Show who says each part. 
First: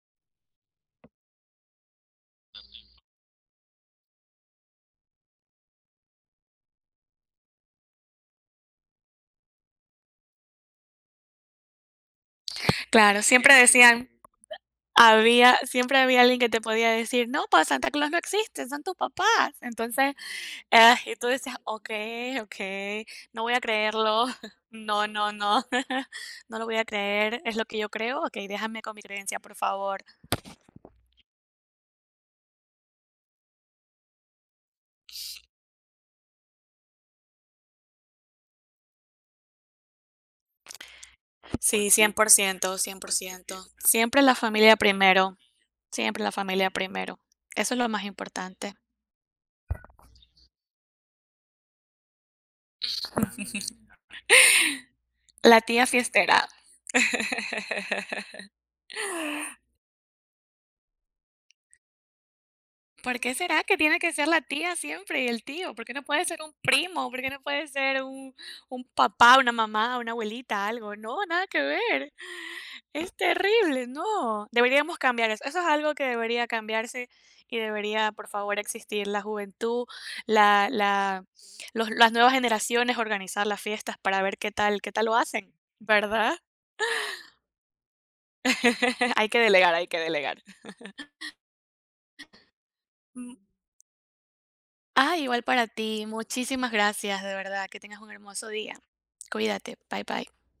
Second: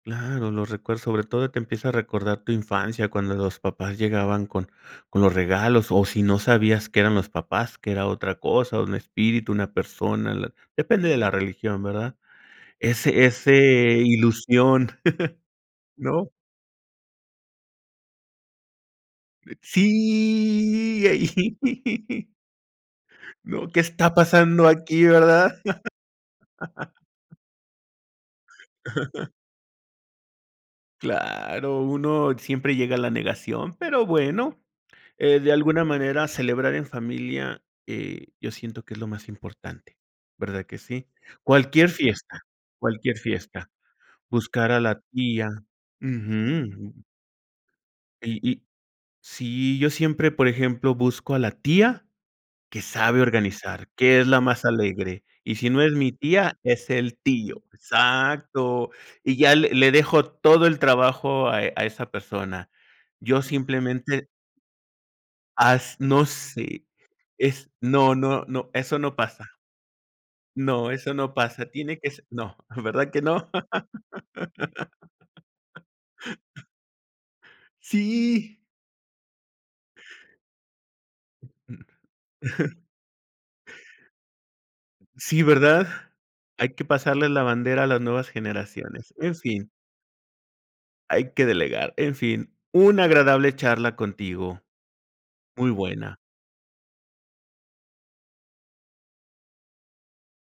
Speaker 1: Claro, lo recuerdo, sobre todo te empieza a recordar tu
Speaker 2: [unintelligible]
Speaker 1: infancia cuando los papás llegaban con con los regalos o si no sabías que eran los papás, que era otra cosa, un espíritu, una persona, la depende de la religión, ¿verdad?
Speaker 2: Claro,
Speaker 1: Ese ese
Speaker 2: siempre decían
Speaker 1: ilusión,
Speaker 2: había siempre había
Speaker 1: ¿no?
Speaker 2: alguien que te podía decir: "No, pues Santa Claus no existe, son tus papás". Entonces, eh,
Speaker 1: Sí,
Speaker 2: y tú
Speaker 1: ahí,
Speaker 2: decías: "Okey, okey, no voy a
Speaker 1: no, ¿qué está
Speaker 2: creerlo.
Speaker 1: pasando aquí,
Speaker 2: No, no,
Speaker 1: verdad?
Speaker 2: no. No lo voy a creer, es lo que yo creo. Okey, déjame con mi creencia, por favor".
Speaker 1: Claro, uno siempre llega a la negación, pero bueno, eh, de alguna manera celebrar en familia, eh, yo siento que es lo más importante, ¿verdad que sí? Cualquier
Speaker 2: Sí, cien por
Speaker 1: fiesta,
Speaker 2: ciento, cien por
Speaker 1: cualquier
Speaker 2: ciento.
Speaker 1: fiesta,
Speaker 2: Siempre la
Speaker 1: buscar
Speaker 2: familia
Speaker 1: a la
Speaker 2: primero
Speaker 1: tía
Speaker 2: siempre la familia
Speaker 1: Ujú.
Speaker 2: primero. Eso es lo más
Speaker 1: Y y
Speaker 2: importante.
Speaker 1: sí, yo siempre, por ejemplo, busco a la tía que sabe organizar, que es la más alegre, y
Speaker 2: La
Speaker 1: si no
Speaker 2: tía
Speaker 1: es mi
Speaker 2: fiestera.
Speaker 1: tía, es el tío, exacto, y ya le le dejo todo el trabajo a a esa persona,
Speaker 2: ¿Por qué
Speaker 1: yo
Speaker 2: será que tiene que ser
Speaker 1: simplemente
Speaker 2: la tía siempre y el tío? ¿Por qué
Speaker 1: Has
Speaker 2: no puede
Speaker 1: no
Speaker 2: ser un
Speaker 1: sé.
Speaker 2: primo? ¿Por qué no puede
Speaker 1: Es
Speaker 2: ser
Speaker 1: no,
Speaker 2: un
Speaker 1: no, no,
Speaker 2: un
Speaker 1: eso no
Speaker 2: papá, una
Speaker 1: pasa.
Speaker 2: mamá, una abuelita,
Speaker 1: No,
Speaker 2: algo?
Speaker 1: eso
Speaker 2: No,
Speaker 1: no
Speaker 2: nada que
Speaker 1: pasa, tiene que
Speaker 2: ver.
Speaker 1: s no, ¿verdad
Speaker 2: Es
Speaker 1: que no?
Speaker 2: terrible, no. Deberíamos cambiar eso. Eso es algo que debería cambiarse y debería, por favor,
Speaker 1: Sí.
Speaker 2: existir la juventud, la la los las nuevas generaciones organizar las fiestas para ver qué tal qué tal lo
Speaker 1: Sí,
Speaker 2: hacen,
Speaker 1: ¿verdad?
Speaker 2: ¿verdad?
Speaker 1: Hay que pasarle la bandera a las nuevas generaciones,
Speaker 2: Hay
Speaker 1: en
Speaker 2: que
Speaker 1: fin.
Speaker 2: delegar, hay que delegar.
Speaker 1: Hay que delegar, en fin, una agradable charla contigo,
Speaker 2: Ah, igual para
Speaker 1: muy
Speaker 2: ti.
Speaker 1: buena.
Speaker 2: Muchísimas gracias, de verdad. Que tengas un hermoso día. Cuídate. Bye, bye